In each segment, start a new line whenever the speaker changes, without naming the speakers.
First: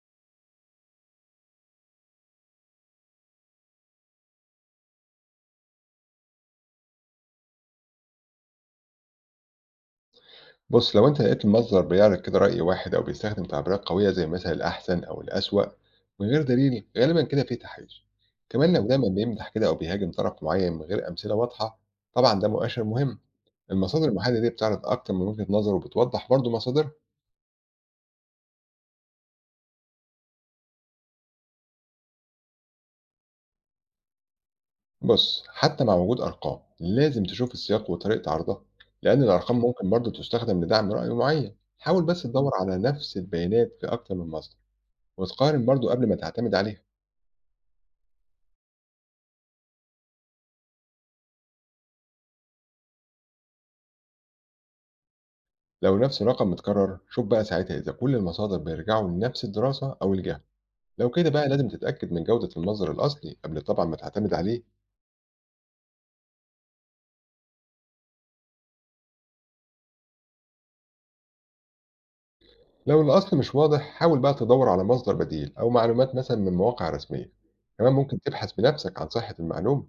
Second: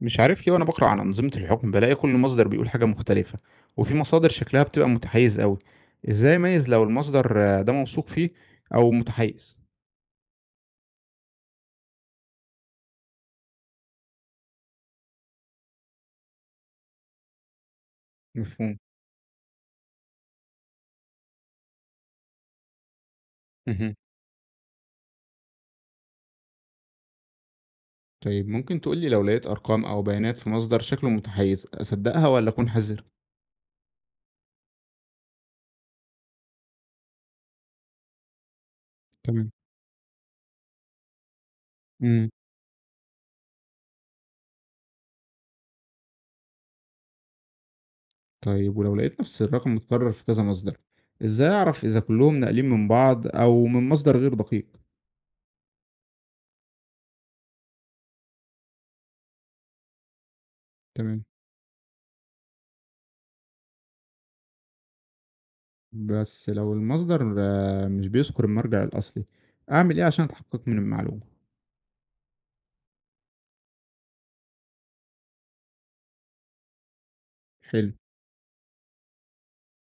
مش عارف ليه وانا بقرا عن انظمه الحكم بلاقي كل مصدر بيقول حاجه مختلفه. وفي مصادر شكلها بتبقى متحيز قوي. ازاي اميز لو المصدر ده موثوق فيه او متحيز؟
بُص، لو أنت لقيت المصدر بيعرض كده رأي واحد أو بيستخدم تعبيرات قوية زي مثلًا الأحسن أو الأسوأ من غير دليل، غالبًا كده في تحيز. كمان
مفهوم.
لو دايمًا بيمدح كده أو بيهاجم طرف معين من غير أمثلة واضحة، طبعًا ده مؤشر مهم.
مهم.
المصادر المحايدة دي بتعرض أكتر من وجهة نظر وبتوضح برضه مصادرها.
طيب ممكن تقولي لو لقيت ارقام او بيانات في مصدر شكله متحيز اصدقها ولا اكون حذر؟
بُص، حتى مع وجود أرقام، لازم تشوف السياق وطريقة عرضها، لأن
تمام.
الأرقام ممكن برضه تستخدم لدعم رأي معين. حاول بس
مم.
تدور على نفس البيانات في أكتر من مصدر، وتقارن برضه قبل ما تعتمد عليها.
طيب ولو لقيت نفس الرقم متكرر في كذا مصدر ازاي اعرف اذا كلهم ناقلين من بعض او من مصدر غير دقيق؟
لو نفس الرقم متكرر، شوف بقى ساعتها إذا كل المصادر بيرجعوا لنفس الدراسة أو الجهة. لو
تمام.
كده بقى لازم تتأكد من جودة المصدر الأصلي قبل طبعا ما تعتمد عليه.
بس لو المصدر مش بيذكر المرجع الاصلي اعمل ايه عشان اتحقق من المعلومه؟
لو الأصل مش واضح، حاول بقى تدور على مصدر بديل أو معلومات مثلا من مواقع رسمية. كمان
حلو.
ممكن تبحث بنفسك عن صحة المعلومة،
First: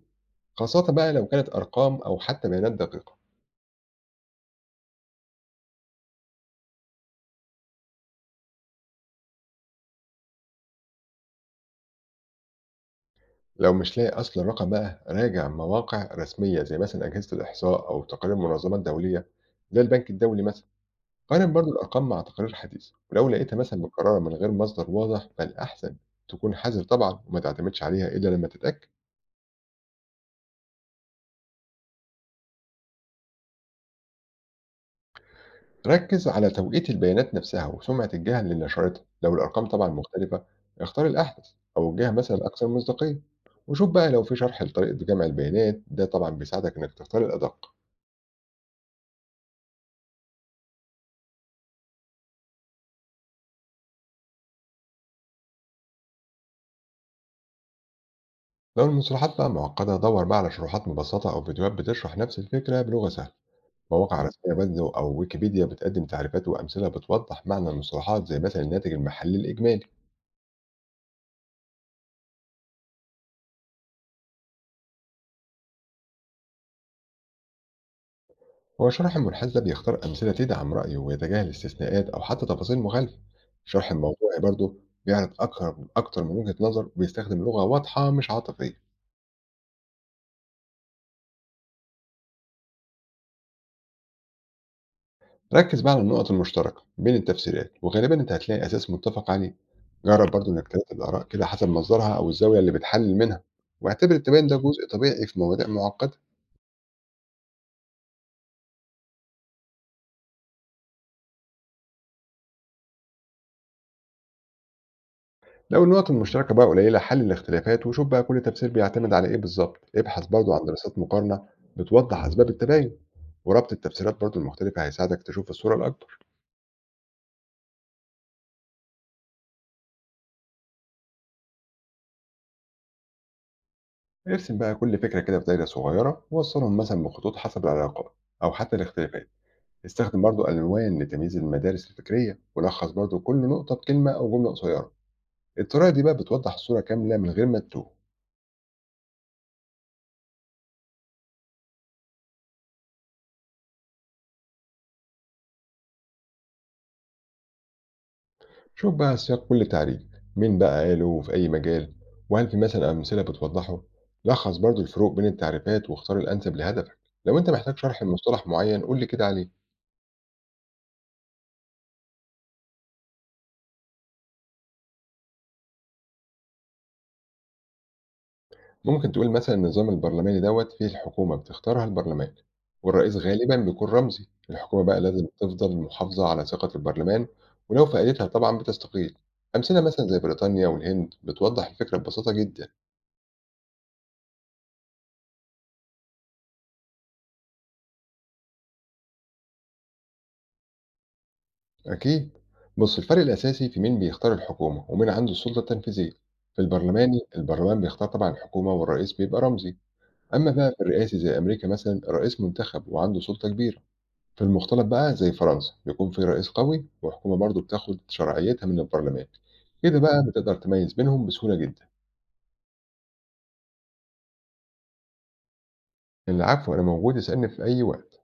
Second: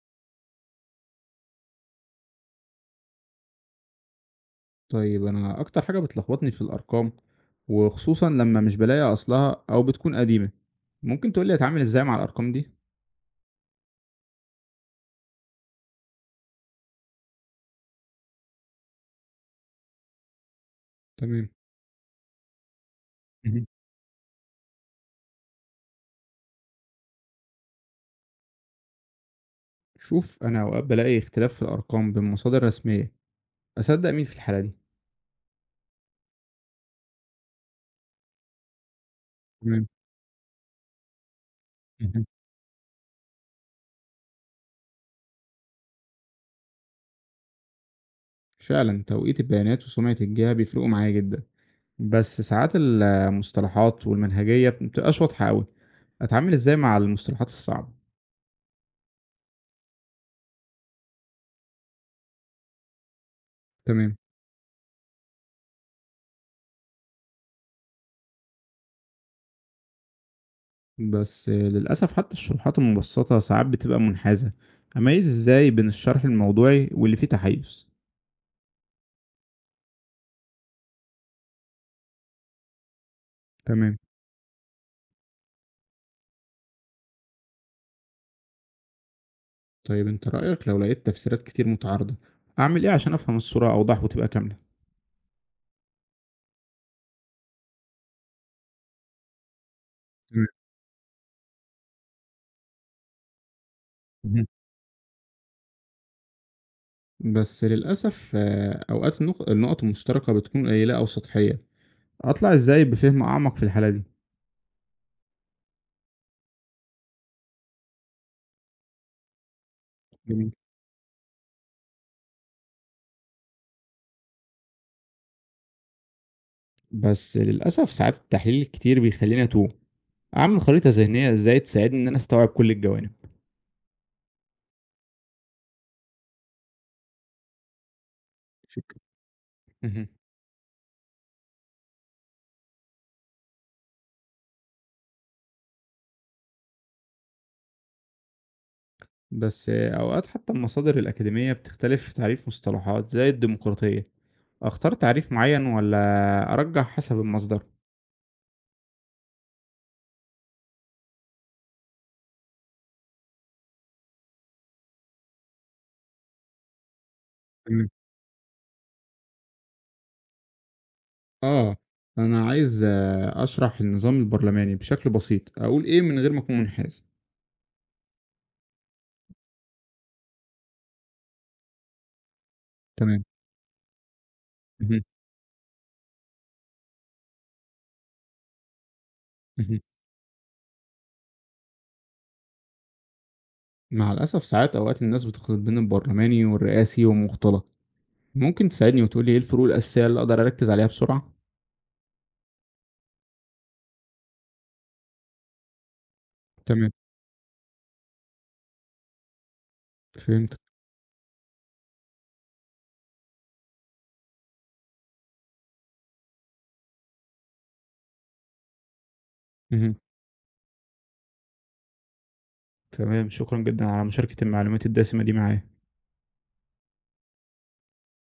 خاصة بقى لو كانت أرقام أو حتى بيانات دقيقة.
طيب أنا أكتر حاجة بتلخبطني في الأرقام، وخصوصًا لمّا مش بالاقي أصلها أو بتكون قديمة. ممكن تقول لي أتعامل إزاي مع الأرقام دي؟
لو مش لاقي أصل الرقم، بقى راجع مواقع رسمية زي مثلا أجهزة الإحصاء أو تقارير منظمات دولية زي البنك الدولي مثلا.
تمام.
قارن برضو الأرقام مع تقارير حديثة، ولو لقيتها
اهم.
مثلا مكررة من غير مصدر واضح، فالأحسن تكون حذر طبعا وما تعتمدش عليها إلا لما تتأكد.
شوف أنا أوقات بالاقي اختلاف في الأرقام بين مصادر رسمية، أصدق مين في الحالة دي؟
ركز على توقيت البيانات نفسها وسمعة الجهة اللي نشرتها. لو الأرقام طبعا
تمام.
مختلفة، اختار الأحدث أو الجهة
اهم.
مثلا الأكثر مصداقية. وشوف بقى لو في شرح لطريقة جمع البيانات، ده طبعا بيساعدك إنك تختار الأدق.
فعلًا توقيت البيانات وسمعة الجهة بيفرقوا معايا جدًا، بس ساعات المصطلحات والمنهجية ما بتبقاش واضحة أوي. أتعامل إزاي مع المصطلحات الصعبة؟
لو المصطلحات بقى معقدة، دور بقى على شروحات مبسطة أو فيديوهات بتشرح نفس الفكرة بلغة سهلة.
تمام.
مواقع رسمية برضه أو ويكيبيديا بتقدم تعريفات وأمثلة بتوضح معنى المصطلحات زي مثلا الناتج المحلي الإجمالي.
بس للأسف حتى الشروحات المبسطة ساعات بتبقى منحازة، أميز إزاي بين الشرح الموضوعي واللي فيه تحيز؟
هو الشرح المنحاز ده بيختار أمثلة تدعم رأيه ويتجاهل استثناءات أو حتى تفاصيل مخالفة. الشرح
تمام.
الموضوعي برضه بيعرض أكتر من وجهة نظر وبيستخدم لغة واضحة مش عاطفية.
طيب انت رأيك لو لقيت تفسيرات كتير متعارضة، أعمل إيه عشان أفهم الصورة أوضح وتبقى كاملة؟
ركز بقى على النقط المشتركة بين التفسيرات، وغالبا أنت هتلاقي أساس متفق عليه. جرب
تمام.
برضه إنك ترتب الآراء كده حسب مصدرها أو الزاوية اللي بتحلل منها، واعتبر
مهم.
التباين ده جزء طبيعي في مواضيع معقدة.
بس للأسف أوقات النقط المشتركة بتكون قليلة أو سطحية، أطلع إزاي بفهم أعمق في الحالة دي؟
لو النقط المشتركة بقى قليلة، حل الاختلافات وشوف بقى كل تفسير بيعتمد على إيه بالظبط. ابحث
جميل.
برضو عن دراسات مقارنة بتوضح أسباب التباين، وربط التفسيرات برضو المختلفة هيساعدك تشوف الصورة الأكبر.
بس للأسف ساعات التحليل الكتير بيخليني أتوه، أعمل خريطة ذهنية إزاي تساعدني إن أنا أستوعب كل الجوانب؟
ارسم بقى كل فكرة كده في دايرة صغيرة ووصلهم مثلا بخطوط حسب العلاقات أو حتى
فكرة.
الاختلافات.
مهم.
استخدم برضو ألوان لتمييز المدارس الفكرية، ولخص برضو كل نقطة بكلمة أو جملة قصيرة. الطريقة دي بقى بتوضح الصورة كاملة من غير ما تتوه.
بس أوقات حتى المصادر الأكاديمية بتختلف في تعريف مصطلحات زي الديمقراطية، أختار تعريف معين ولا أرجح حسب المصدر؟
شوف بقى سياق كل تعريف، مين بقى قاله وفي أي مجال، وهل في مثلا أمثلة بتوضحه. لخص برضو الفروق بين التعريفات واختار الأنسب لهدفك. لو أنت محتاج
تمام.
شرح لمصطلح معين، قول لي كده عليه.
آه. أنا عايز أشرح النظام البرلماني بشكل بسيط، أقول إيه من غير ما أكون منحاز؟
ممكن تقول مثلا النظام البرلماني دوت فيه الحكومة بتختارها البرلمان، والرئيس
تمام.
غالبا بيكون رمزي. الحكومة بقى
مهم.
لازم تفضل محافظة على ثقة البرلمان، ولو فقدتها طبعا بتستقيل.
مهم.
أمثلة مثلا زي بريطانيا والهند بتوضح الفكرة ببساطة جدا.
مع الأسف ساعات أوقات الناس بتخلط بين البرلماني والرئاسي ومختلط، ممكن تساعدني وتقولي إيه الفروق الأساسية اللي أقدر أركز عليها بسرعة؟
أكيد. بص، الفرق الأساسي في مين بيختار الحكومة ومين عنده السلطة التنفيذية. في
تمام.
البرلماني البرلمان بيختار طبعا الحكومة والرئيس بيبقى رمزي. أما
فهمت.
بقى في الرئاسي زي أمريكا مثلا، الرئيس منتخب وعنده سلطة كبيرة. في المختلط بقى زي فرنسا، بيكون في رئيس قوي وحكومة برضه بتاخد شرعيتها من البرلمان.
مهم.
كده بقى بتقدر تميز بينهم بسهولة جدا.
تمام، شكرا جدا على مشاركة المعلومات الدسمة دي معايا.
العفو، أنا موجود، اسألني في أي وقت.